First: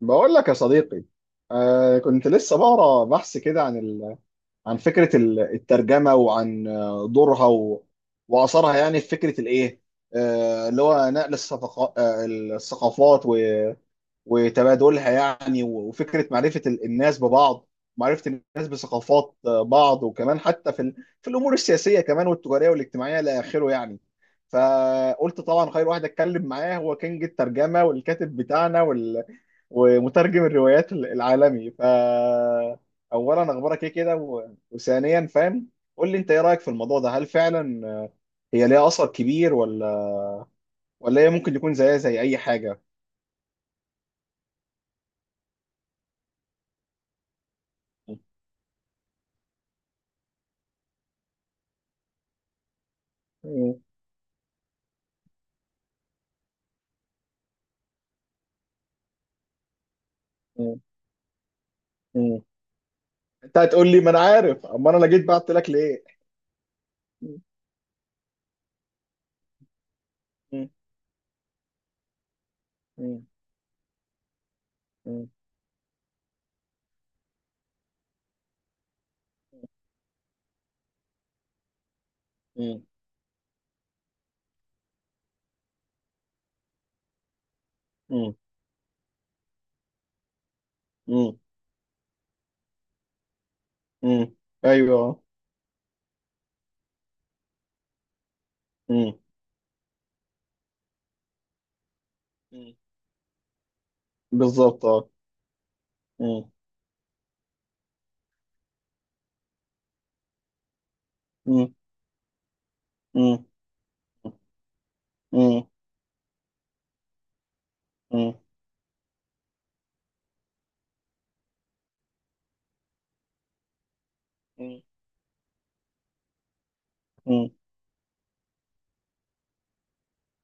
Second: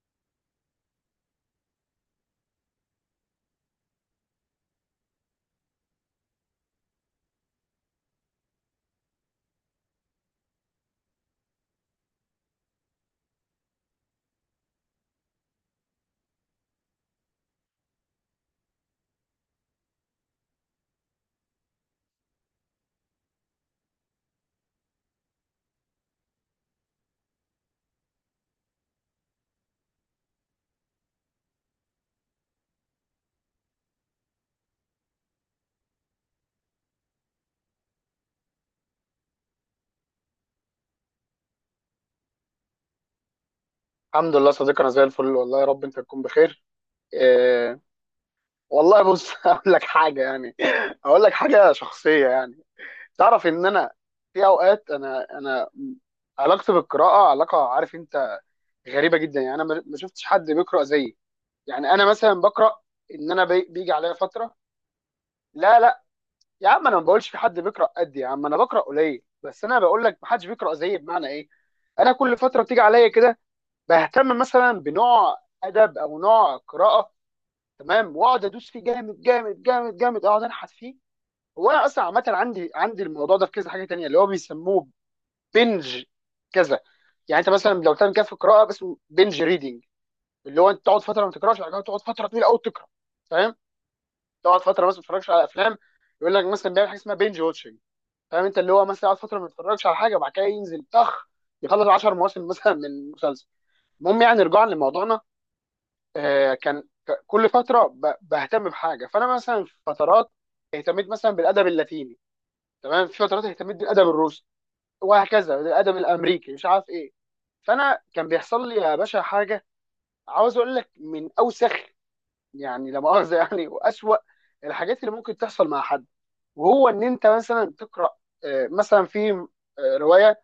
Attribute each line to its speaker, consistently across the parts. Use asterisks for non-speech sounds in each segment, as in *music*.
Speaker 1: بقول لك يا صديقي. كنت لسه بقرا بحث كده عن عن فكره الترجمه، وعن دورها واثرها، يعني في فكره الايه، اللي هو نقل الصفق... آه الثقافات وتبادلها يعني، وفكره معرفه الناس ببعض، معرفه الناس بثقافات بعض، وكمان حتى في في الامور السياسيه كمان، والتجاريه والاجتماعيه الى اخره يعني. فقلت طبعا خير، واحد اتكلم معاه هو كينج الترجمه والكاتب بتاعنا ومترجم الروايات العالمي. ف اولا اخبارك ايه كده، وثانيا فاهم، قول لي انت ايه رايك في الموضوع ده. هل فعلا هي ليها اثر كبير، ولا هي ممكن يكون زيها زي اي حاجه؟
Speaker 2: الحمد لله صديقي، انا زي الفل. والله يا رب انت تكون بخير. إيه. والله بص *laughs* اقول لك حاجه يعني. اقول لك حاجه شخصيه يعني. تعرف ان
Speaker 1: م-
Speaker 2: انا في اوقات انا علاقتي بالقراءه علاقه، عارف انت، غريبه جدا. يعني انا ما شفتش حد
Speaker 1: م-
Speaker 2: بيقرا زيي. يعني انا مثلا
Speaker 1: م.
Speaker 2: بقرا، ان انا
Speaker 1: انت هتقول
Speaker 2: بيجي
Speaker 1: لي ما
Speaker 2: عليا
Speaker 1: انا
Speaker 2: فتره.
Speaker 1: عارف، اما انا لا جيت بعت لك
Speaker 2: لا لا،
Speaker 1: ليه.
Speaker 2: يا عم انا ما بقولش في
Speaker 1: م-
Speaker 2: حد بيقرا قدي. يا عم انا بقرا قليل، بس انا بقول لك ما حدش
Speaker 1: م-
Speaker 2: بيقرا زيي. بمعنى ايه؟ انا كل فتره بتيجي عليا
Speaker 1: م-
Speaker 2: كده بهتم مثلا
Speaker 1: م-
Speaker 2: بنوع ادب او نوع قراءه. تمام، واقعد ادوس فيه جامد جامد جامد جامد، اقعد انحت فيه. هو انا اصلا عامه عندي
Speaker 1: م-
Speaker 2: عندي الموضوع ده في كذا حاجه تانية، اللي هو بيسموه بنج كذا. يعني انت مثلا لو تعمل كده في
Speaker 1: م-
Speaker 2: القراءه بس، بنج ريدنج. اللي هو انت تقعد فتره ما
Speaker 1: م-
Speaker 2: تقراش، بعد كده تقعد فتره طويله قوي تقرا. فاهم.
Speaker 1: م.
Speaker 2: تقعد فتره مثلا ما
Speaker 1: ايوه.
Speaker 2: تتفرجش على افلام. يقول لك مثلا بيعمل حاجه اسمها بنج واتشنج. فاهم انت، اللي هو مثلا
Speaker 1: م-
Speaker 2: يقعد فتره ما يتفرجش على حاجه، وبعد كده ينزل طخ، يخلص 10 مواسم
Speaker 1: م.
Speaker 2: مثلا من مسلسل. المهم يعني رجوعا
Speaker 1: بالظبط، اه.
Speaker 2: لموضوعنا،
Speaker 1: م-
Speaker 2: كان كل فتره بهتم بحاجه. فانا مثلا في فترات اهتميت مثلا بالادب
Speaker 1: م-
Speaker 2: اللاتيني، تمام. في
Speaker 1: م-
Speaker 2: فترات اهتميت بالادب
Speaker 1: م-
Speaker 2: الروسي، وهكذا
Speaker 1: م-
Speaker 2: بالادب الامريكي مش عارف ايه. فانا كان
Speaker 1: م-
Speaker 2: بيحصل لي يا باشا حاجه، عاوز اقول لك من اوسخ، يعني لا مؤاخذه، *laughs* يعني واسوأ
Speaker 1: م-
Speaker 2: الحاجات اللي ممكن تحصل مع حد. وهو ان انت
Speaker 1: م-
Speaker 2: مثلا تقرا مثلا في روايه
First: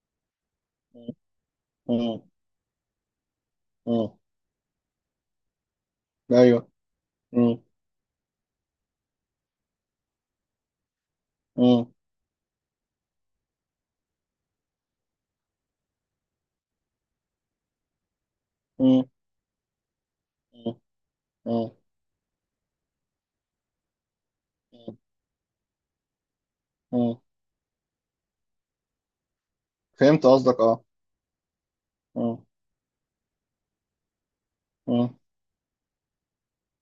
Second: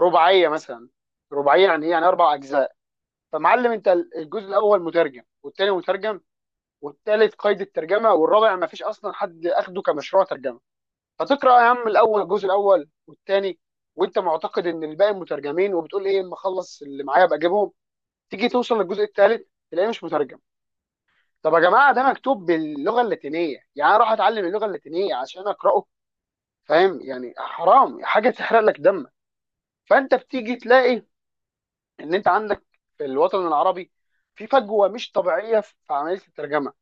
Speaker 2: رباعيه مثلا. رباعيه يعني ايه؟ يعني
Speaker 1: م.
Speaker 2: 4 اجزاء. فمعلم انت،
Speaker 1: م.
Speaker 2: الجزء الاول مترجم والثاني مترجم
Speaker 1: ايوه.
Speaker 2: والثالث
Speaker 1: مم.
Speaker 2: قيد الترجمه والرابع ما فيش اصلا حد اخده كمشروع ترجمه. فتقرا يا عم
Speaker 1: مم.
Speaker 2: الاول الجزء الاول والثاني وانت معتقد ان الباقي مترجمين، وبتقول ايه اما اخلص اللي معايا ابقى اجيبهم. تيجي توصل للجزء
Speaker 1: مم.
Speaker 2: الثالث تلاقيه مش مترجم.
Speaker 1: مم.
Speaker 2: طب يا
Speaker 1: مم.
Speaker 2: جماعه، ده مكتوب باللغه اللاتينيه، يعني أنا اروح اتعلم اللغه اللاتينيه عشان اقراه؟ فاهم
Speaker 1: مم.
Speaker 2: يعني، حرام حاجه تحرق لك دمك. فانت
Speaker 1: فهمت
Speaker 2: بتيجي
Speaker 1: قصدك، اه.
Speaker 2: تلاقي ان انت عندك في الوطن العربي في فجوه
Speaker 1: مم.
Speaker 2: مش طبيعيه في عمليه الترجمه.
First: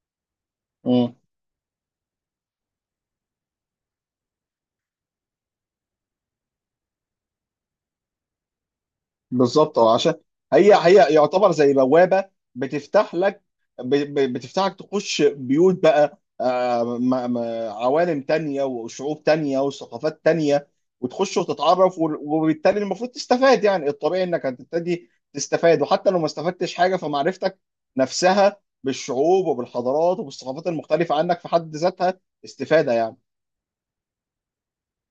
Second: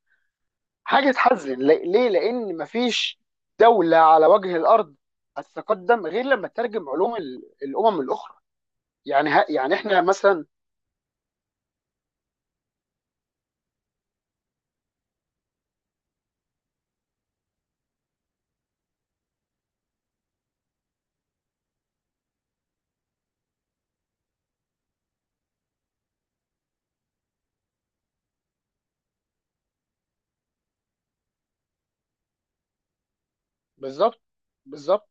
Speaker 2: حاجه
Speaker 1: مم.
Speaker 2: تحزن، ليه؟ لان مفيش دوله على وجه الارض هتتقدم غير لما تترجم علوم الامم الاخرى. يعني ها، يعني
Speaker 1: بالظبط، اه.
Speaker 2: احنا
Speaker 1: عشان
Speaker 2: مثلا.
Speaker 1: هي يعتبر زي بوابه بتفتح لك، بتفتحك تخش بيوت بقى، عوالم تانية وشعوب تانية وثقافات تانية، وتخش وتتعرف، وبالتالي المفروض تستفاد. يعني الطبيعي انك هتبتدي تستفاد، وحتى لو ما استفدتش حاجة فمعرفتك نفسها بالشعوب وبالحضارات وبالثقافات المختلفة عنك في حد ذاتها استفادة.
Speaker 2: بالظبط بالظبط.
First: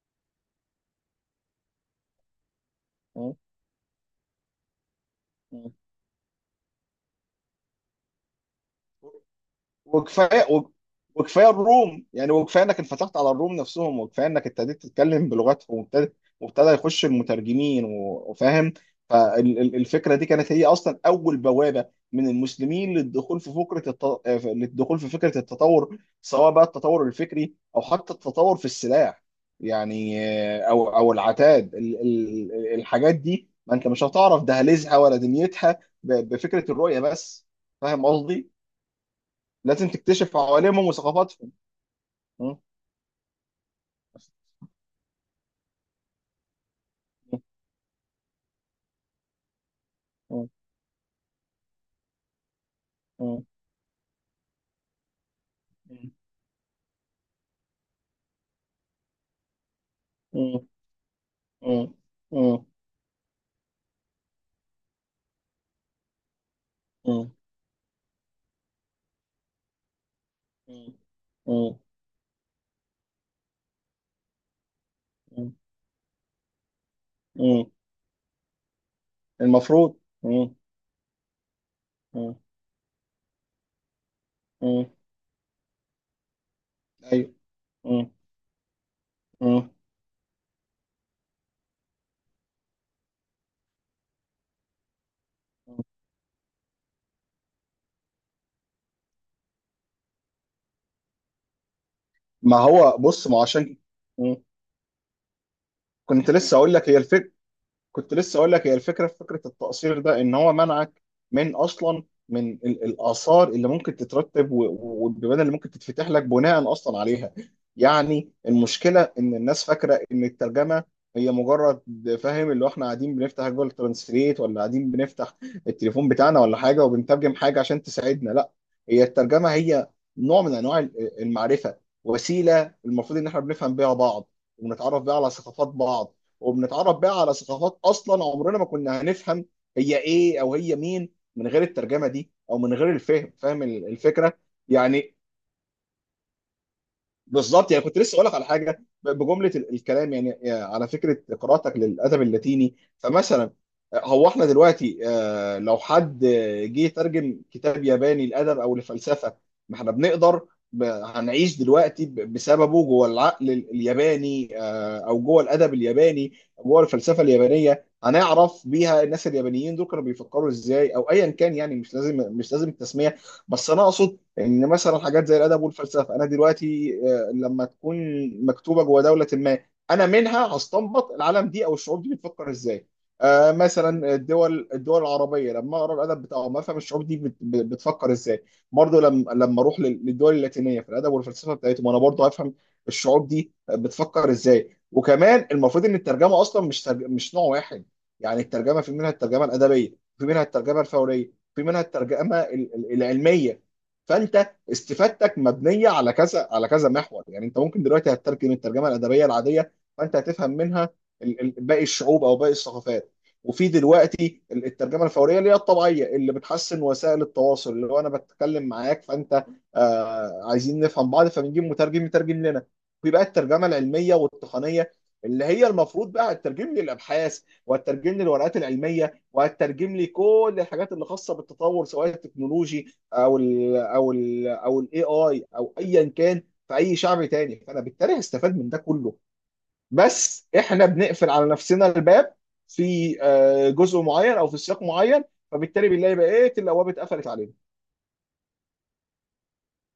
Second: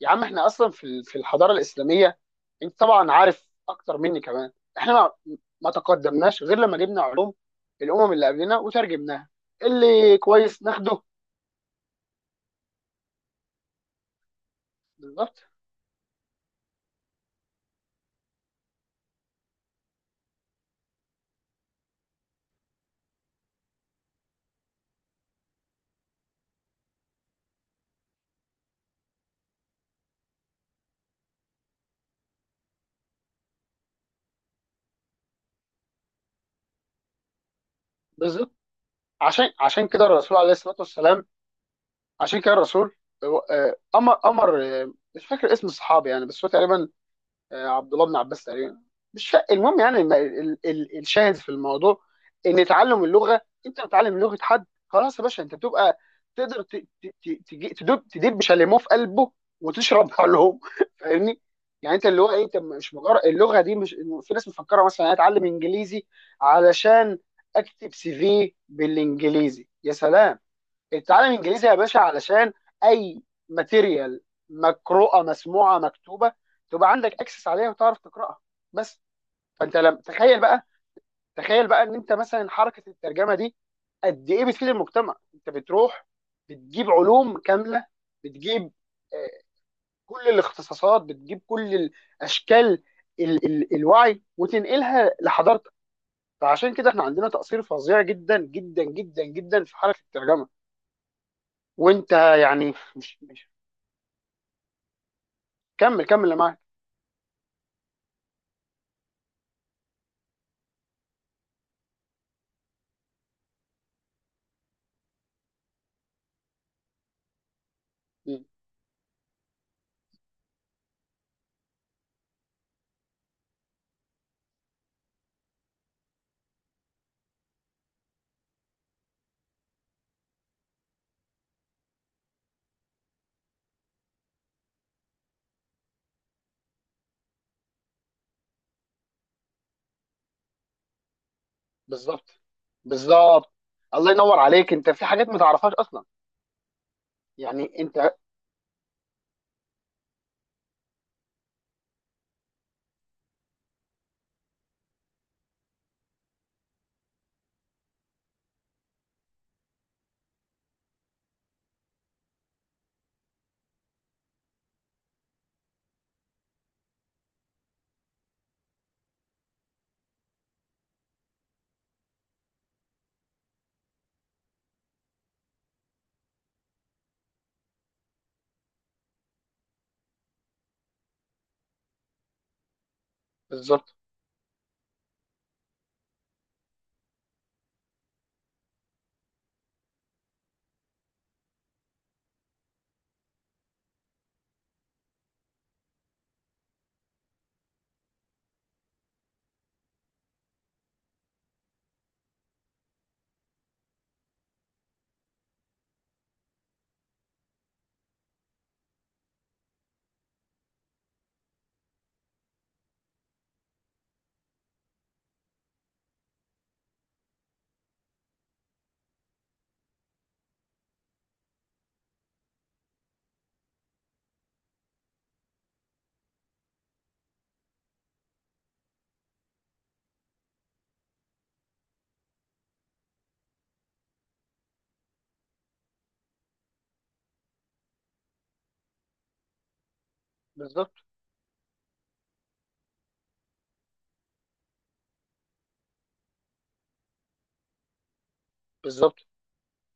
Speaker 2: يا عم احنا اصلا في في الحضاره الاسلاميه، انت طبعا
Speaker 1: يعني
Speaker 2: عارف اكتر مني كمان، احنا ما تقدمناش غير لما جبنا علوم الامم اللي قبلنا وترجمناها. اللي
Speaker 1: وكفايه،
Speaker 2: كويس ناخده.
Speaker 1: وكفايه الروم، يعني وكفايه انك انفتحت على الروم نفسهم، وكفايه انك ابتديت تتكلم
Speaker 2: بالظبط
Speaker 1: بلغتهم، وابتدى يخش المترجمين، وفاهم. فالفكره دي كانت هي اصلا اول بوابه من المسلمين للدخول في فكره الت... آه، للدخول في فكره التطور، سواء بقى التطور الفكري او حتى التطور في السلاح يعني، او العتاد، الحاجات دي ما انت مش هتعرف دهاليزها ولا دنيتها بفكره الرؤيه بس. فاهم قصدي؟
Speaker 2: بالظبط. عشان
Speaker 1: لازم
Speaker 2: كده الرسول
Speaker 1: تكتشف
Speaker 2: عليه الصلاه
Speaker 1: عوالمهم
Speaker 2: والسلام،
Speaker 1: وثقافاتهم.
Speaker 2: عشان كده
Speaker 1: مم.
Speaker 2: الرسول امر مش فاكر اسم الصحابي يعني، بس هو تقريبا عبد الله بن عباس تقريبا، مش فا- المهم يعني،
Speaker 1: مم.
Speaker 2: الشاهد في الموضوع ان تعلم اللغه،
Speaker 1: مم.
Speaker 2: انت بتتعلم لغه حد، خلاص يا باشا انت بتبقى تقدر تدب شاليمو في قلبه، وتشرب علوم
Speaker 1: مم.
Speaker 2: *laughs* فاهمني.
Speaker 1: مم.
Speaker 2: يعني انت اللي هو ايه، انت
Speaker 1: مم.
Speaker 2: مش مجرد اللغه دي مش، في ناس مفكره مثلا انا اتعلم انجليزي علشان
Speaker 1: مم.
Speaker 2: اكتب سي في بالانجليزي. يا سلام. اتعلم انجليزي يا
Speaker 1: مم.
Speaker 2: باشا علشان اي ماتيريال مقروءه
Speaker 1: مم.
Speaker 2: مسموعه مكتوبه تبقى عندك اكسس
Speaker 1: مم.
Speaker 2: عليها وتعرف تقراها بس. فانت لم
Speaker 1: المفروض.
Speaker 2: تخيل
Speaker 1: مم.
Speaker 2: بقى، تخيل بقى ان انت
Speaker 1: مم.
Speaker 2: مثلا حركه الترجمه دي قد ايه بتفيد
Speaker 1: مم.
Speaker 2: المجتمع. انت بتروح بتجيب
Speaker 1: ايوه.
Speaker 2: علوم كامله،
Speaker 1: مم.
Speaker 2: بتجيب آه،
Speaker 1: مم.
Speaker 2: كل الاختصاصات، بتجيب كل الاشكال ال ال الوعي وتنقلها لحضارتك. فعشان كده احنا عندنا تقصير فظيع جدا جدا جدا جدا في حركه الترجمه. وانت
Speaker 1: ما
Speaker 2: يعني
Speaker 1: هو
Speaker 2: مش
Speaker 1: بص، ما هو
Speaker 2: مش
Speaker 1: عشان. مم.
Speaker 2: كمل كمل
Speaker 1: كنت
Speaker 2: اللي
Speaker 1: لسه
Speaker 2: معاك.
Speaker 1: اقول لك هي الفكره كنت لسه اقول لك هي الفكره في فكره التقصير ده، ان هو منعك من اصلا من الاثار اللي ممكن تترتب، والبيبان اللي ممكن تتفتح لك بناء اصلا عليها. يعني
Speaker 2: مم.
Speaker 1: المشكله ان الناس فاكره ان الترجمه هي مجرد، فاهم، اللي هو احنا قاعدين بنفتح جوجل ترانسليت، ولا قاعدين بنفتح التليفون بتاعنا ولا حاجه وبنترجم حاجه عشان تساعدنا. لا، هي الترجمه هي نوع من انواع المعرفه، وسيله المفروض ان احنا بنفهم بيها بعض، ونتعرف بيها على ثقافات بعض، وبنتعرف بقى على ثقافات اصلا عمرنا ما كنا هنفهم هي ايه او هي مين من غير الترجمه
Speaker 2: بالظبط
Speaker 1: دي، او من غير الفهم.
Speaker 2: بالظبط.
Speaker 1: فاهم
Speaker 2: الله ينور
Speaker 1: الفكره؟
Speaker 2: عليك، انت في
Speaker 1: يعني
Speaker 2: حاجات ما تعرفهاش اصلا،
Speaker 1: بالظبط.
Speaker 2: يعني
Speaker 1: يعني كنت
Speaker 2: انت.
Speaker 1: لسه اقول لك على حاجه، بجمله الكلام يعني، يعني على فكره قراءتك للادب اللاتيني، فمثلا هو احنا دلوقتي، لو حد جه يترجم كتاب ياباني لادب او لفلسفه، ما احنا بنقدر، هنعيش دلوقتي بسببه جوه العقل الياباني، او جوه الادب الياباني، جوه الفلسفه اليابانيه، هنعرف بيها الناس اليابانيين دول كانوا بيفكروا ازاي، او ايا كان، يعني مش لازم مش لازم التسميه. بس انا اقصد ان مثلا حاجات زي الادب والفلسفه، انا دلوقتي لما تكون مكتوبه جوه دوله ما، انا منها هستنبط العالم دي او الشعوب دي بتفكر ازاي.
Speaker 2: بالظبط
Speaker 1: مثلا الدول العربيه لما اقرا الادب بتاعهم افهم الشعوب دي بتفكر ازاي. برضه لما اروح للدول اللاتينيه، في الادب والفلسفه بتاعتهم انا برضه هفهم الشعوب دي بتفكر ازاي. وكمان المفروض ان الترجمه اصلا مش نوع واحد. يعني الترجمه في منها الترجمه الادبيه، في منها الترجمه الفوريه، في منها الترجمه العلميه. فانت استفادتك مبنيه على كذا، على كذا محور. يعني انت ممكن دلوقتي هتترجم الترجمه الادبيه العاديه، فانت هتفهم منها باقي الشعوب او باقي الثقافات. وفي دلوقتي الترجمه الفوريه اللي هي الطبيعيه، اللي بتحسن وسائل التواصل، اللي هو انا بتكلم معاك فانت، عايزين نفهم بعض فبنجيب مترجم يترجم لنا. في بقى الترجمه العلميه والتقنيه، اللي هي المفروض بقى هتترجم لي الابحاث، وهتترجم لي الورقات العلميه، وهتترجم لي كل الحاجات اللي خاصه بالتطور، سواء التكنولوجي او الاي اي، او ايا كان في اي شعب تاني، فانا بالتالي هستفاد من ده كله. بس احنا
Speaker 2: بالظبط
Speaker 1: بنقفل على نفسنا الباب في جزء معين، او في سياق معين، فبالتالي بنلاقي بقيه الابواب اتقفلت علينا.
Speaker 2: بالظبط.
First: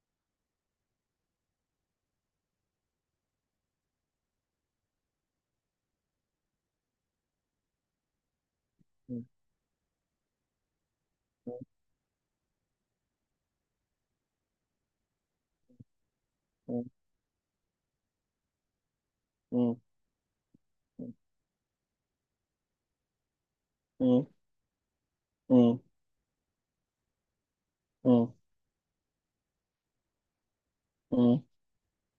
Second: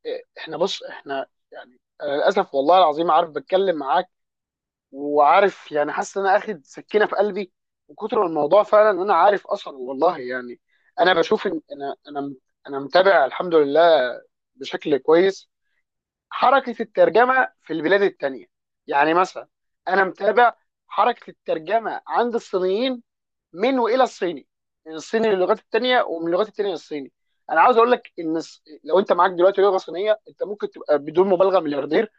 Speaker 2: إيه، احنا بص احنا، يعني انا للاسف والله العظيم، عارف بتكلم معاك، وعارف يعني حاسس ان انا اخد سكينه في قلبي، وكتر ما الموضوع فعلا إن انا
Speaker 1: مم.
Speaker 2: عارف اصلا والله يعني، انا بشوف ان انا متابع الحمد لله بشكل كويس حركة
Speaker 1: مم.
Speaker 2: الترجمة في البلاد التانية. يعني مثلا
Speaker 1: مم.
Speaker 2: أنا متابع حركة الترجمة عند الصينيين، من وإلى
Speaker 1: مم.
Speaker 2: الصيني، من الصيني للغات
Speaker 1: مم.
Speaker 2: التانية ومن اللغات التانية للصيني. أنا عاوز أقول لك
Speaker 1: مم.
Speaker 2: إن لو أنت معاك دلوقتي لغة صينية، أنت ممكن تبقى بدون
Speaker 1: مم.
Speaker 2: مبالغة ملياردير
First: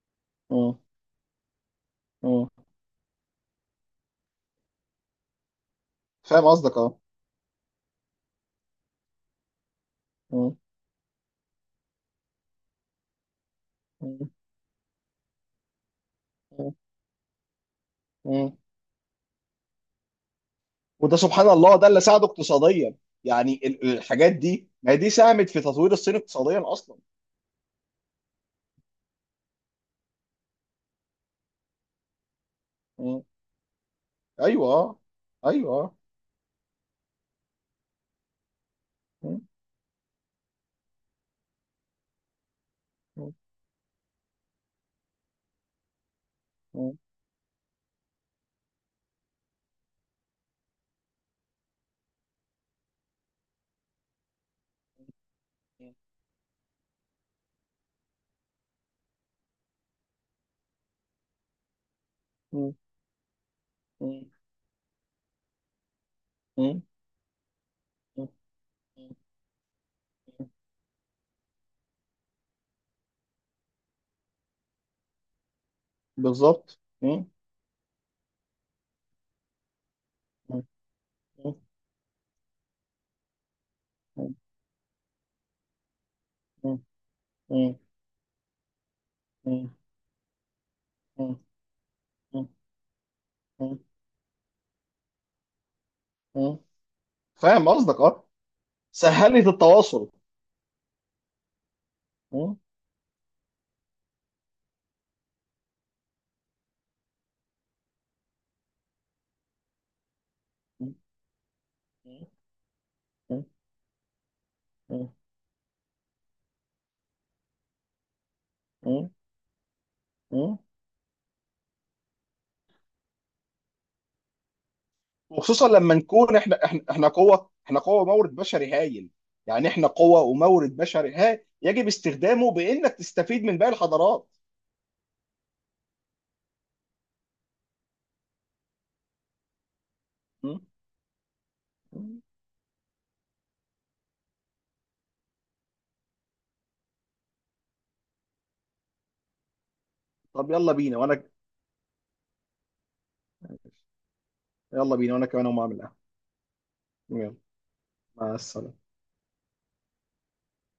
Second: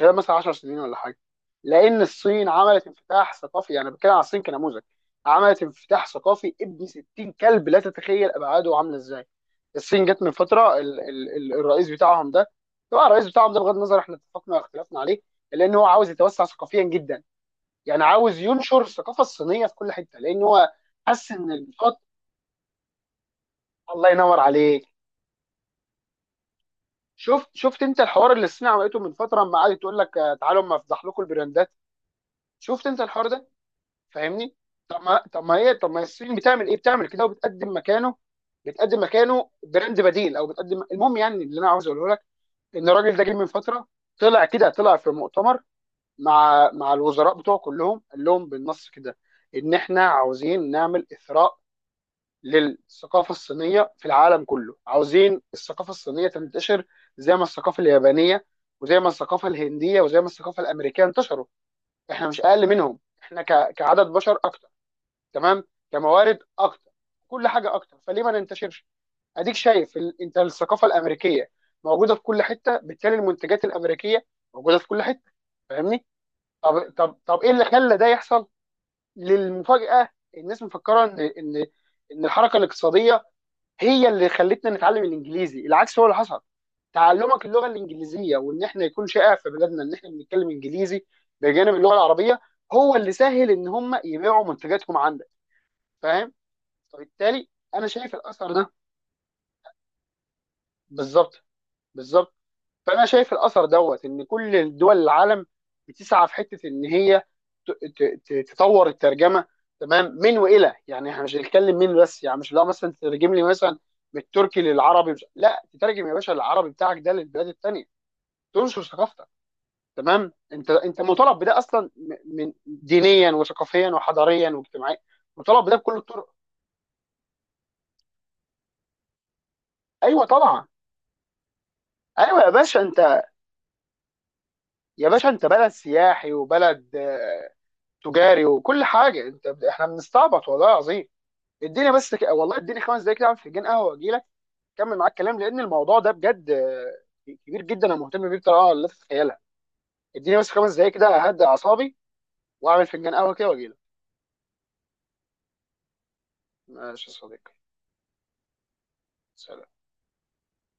Speaker 2: خلال مثلا 10 سنين
Speaker 1: مم.
Speaker 2: ولا حاجه. لان الصين
Speaker 1: مم.
Speaker 2: عملت انفتاح ثقافي، يعني بتكلم على الصين كنموذج، عملت انفتاح
Speaker 1: فاهم
Speaker 2: ثقافي
Speaker 1: قصدك،
Speaker 2: ابن
Speaker 1: اه.
Speaker 2: 60 كلب لا تتخيل ابعاده عامله ازاي. الصين جت من
Speaker 1: مم.
Speaker 2: فتره ال ال ال الرئيس بتاعهم ده، طبعا الرئيس بتاعهم ده بغض النظر احنا
Speaker 1: مم.
Speaker 2: اتفقنا واختلفنا عليه، لان هو عاوز يتوسع ثقافيا جدا. يعني عاوز
Speaker 1: مم.
Speaker 2: ينشر الثقافه الصينيه في كل حته، لان هو
Speaker 1: وده
Speaker 2: حس
Speaker 1: سبحان
Speaker 2: ان
Speaker 1: الله ده
Speaker 2: الفتره.
Speaker 1: اللي ساعده اقتصاديا. يعني
Speaker 2: الله
Speaker 1: الحاجات
Speaker 2: ينور
Speaker 1: دي،
Speaker 2: عليك.
Speaker 1: ما هي دي ساهمت في تطوير الصين اقتصاديا اصلا.
Speaker 2: شفت انت الحوار اللي الصين عملته من فتره، لما قعدت تقول لك تعالوا اما افضح لكم البراندات. شفت انت الحوار ده؟ فاهمني.
Speaker 1: ايوه ايوه،
Speaker 2: طب
Speaker 1: آه.
Speaker 2: ما الصين بتعمل ايه؟ بتعمل كده وبتقدم مكانه. بتقدم
Speaker 1: م-
Speaker 2: مكانه براند بديل او بتقدم، المهم يعني اللي انا عاوز اقوله لك ان الراجل ده
Speaker 1: م-
Speaker 2: جه من فتره، طلع كده طلع في مؤتمر مع
Speaker 1: م-
Speaker 2: الوزراء بتوعه كلهم قال لهم بالنص كده ان احنا عاوزين نعمل اثراء للثقافه الصينيه في العالم كله. عاوزين الثقافه الصينيه تنتشر زي ما الثقافه اليابانيه وزي ما الثقافه الهنديه وزي ما الثقافه الامريكيه انتشروا. احنا مش اقل
Speaker 1: م-
Speaker 2: منهم، احنا كعدد
Speaker 1: م-
Speaker 2: بشر اكتر، تمام، كموارد
Speaker 1: م-
Speaker 2: اكتر، كل حاجه اكتر، فليه
Speaker 1: م-
Speaker 2: ما ننتشرش. اديك شايف انت
Speaker 1: م-
Speaker 2: الثقافه الامريكيه موجوده في كل حته، بالتالي المنتجات الامريكيه موجوده في كل حته. فاهمني.
Speaker 1: بالظبط. م-
Speaker 2: طب ايه اللي خلى ده يحصل، للمفاجاه. الناس
Speaker 1: م-
Speaker 2: مفكره ان
Speaker 1: م-
Speaker 2: ان ان الحركه الاقتصاديه هي اللي
Speaker 1: م-
Speaker 2: خلتنا نتعلم الانجليزي. العكس هو اللي حصل،
Speaker 1: م-
Speaker 2: تعلمك اللغه
Speaker 1: م-
Speaker 2: الانجليزيه، وان احنا يكون شائع في
Speaker 1: م-
Speaker 2: بلادنا ان احنا بنتكلم انجليزي
Speaker 1: م-
Speaker 2: بجانب اللغه العربيه،
Speaker 1: م-
Speaker 2: هو اللي سهل ان
Speaker 1: م-
Speaker 2: هم يبيعوا منتجاتهم عندك. فاهم.
Speaker 1: م.
Speaker 2: فبالتالي
Speaker 1: فاهم
Speaker 2: انا
Speaker 1: قصدك،
Speaker 2: شايف
Speaker 1: اه.
Speaker 2: الاثر ده.
Speaker 1: سهلت التواصل.
Speaker 2: بالظبط بالظبط.
Speaker 1: م-
Speaker 2: فانا شايف الاثر دوت ان كل دول العالم بتسعى في حته ان هي تطور الترجمه، تمام، من والى.
Speaker 1: م-
Speaker 2: يعني احنا مش هنتكلم من بس،
Speaker 1: م-
Speaker 2: يعني مش، لا مثلا تترجم لي مثلا من التركي
Speaker 1: م-
Speaker 2: للعربي، مش... لا تترجم يا باشا العربي بتاعك ده للبلاد الثانيه، تنشر
Speaker 1: م-
Speaker 2: ثقافتك. تمام،
Speaker 1: م.
Speaker 2: انت مطالب بده اصلا، من دينيا وثقافيا وحضاريا واجتماعيا. مطالب
Speaker 1: وخصوصا
Speaker 2: بده
Speaker 1: لما
Speaker 2: بكل الطرق.
Speaker 1: نكون احنا قوه مورد بشري هايل. يعني احنا قوه
Speaker 2: ايوه طبعا.
Speaker 1: ومورد بشري هايل يجب
Speaker 2: ايوه يا
Speaker 1: استخدامه
Speaker 2: باشا
Speaker 1: بانك
Speaker 2: انت،
Speaker 1: تستفيد من باقي الحضارات.
Speaker 2: يا باشا انت بلد سياحي وبلد تجاري وكل حاجه، انت احنا بنستعبط والله العظيم. اديني بس
Speaker 1: م.
Speaker 2: والله اديني 5 دقايق كده اعمل فنجان قهوه واجي لك، اكمل معاك كلام، لان الموضوع ده بجد كبير جدا، انا مهتم بيه بطريقه لا تتخيلها. اديني بس
Speaker 1: طب
Speaker 2: 5 دقايق كده اهدى اعصابي واعمل فنجان قهوه كده واجي لك.
Speaker 1: يلا بينا وانا كمان اقوم اعمل قهوة.
Speaker 2: ماشي يا
Speaker 1: يلا.
Speaker 2: صديقي.
Speaker 1: مع السلامة.
Speaker 2: سلام.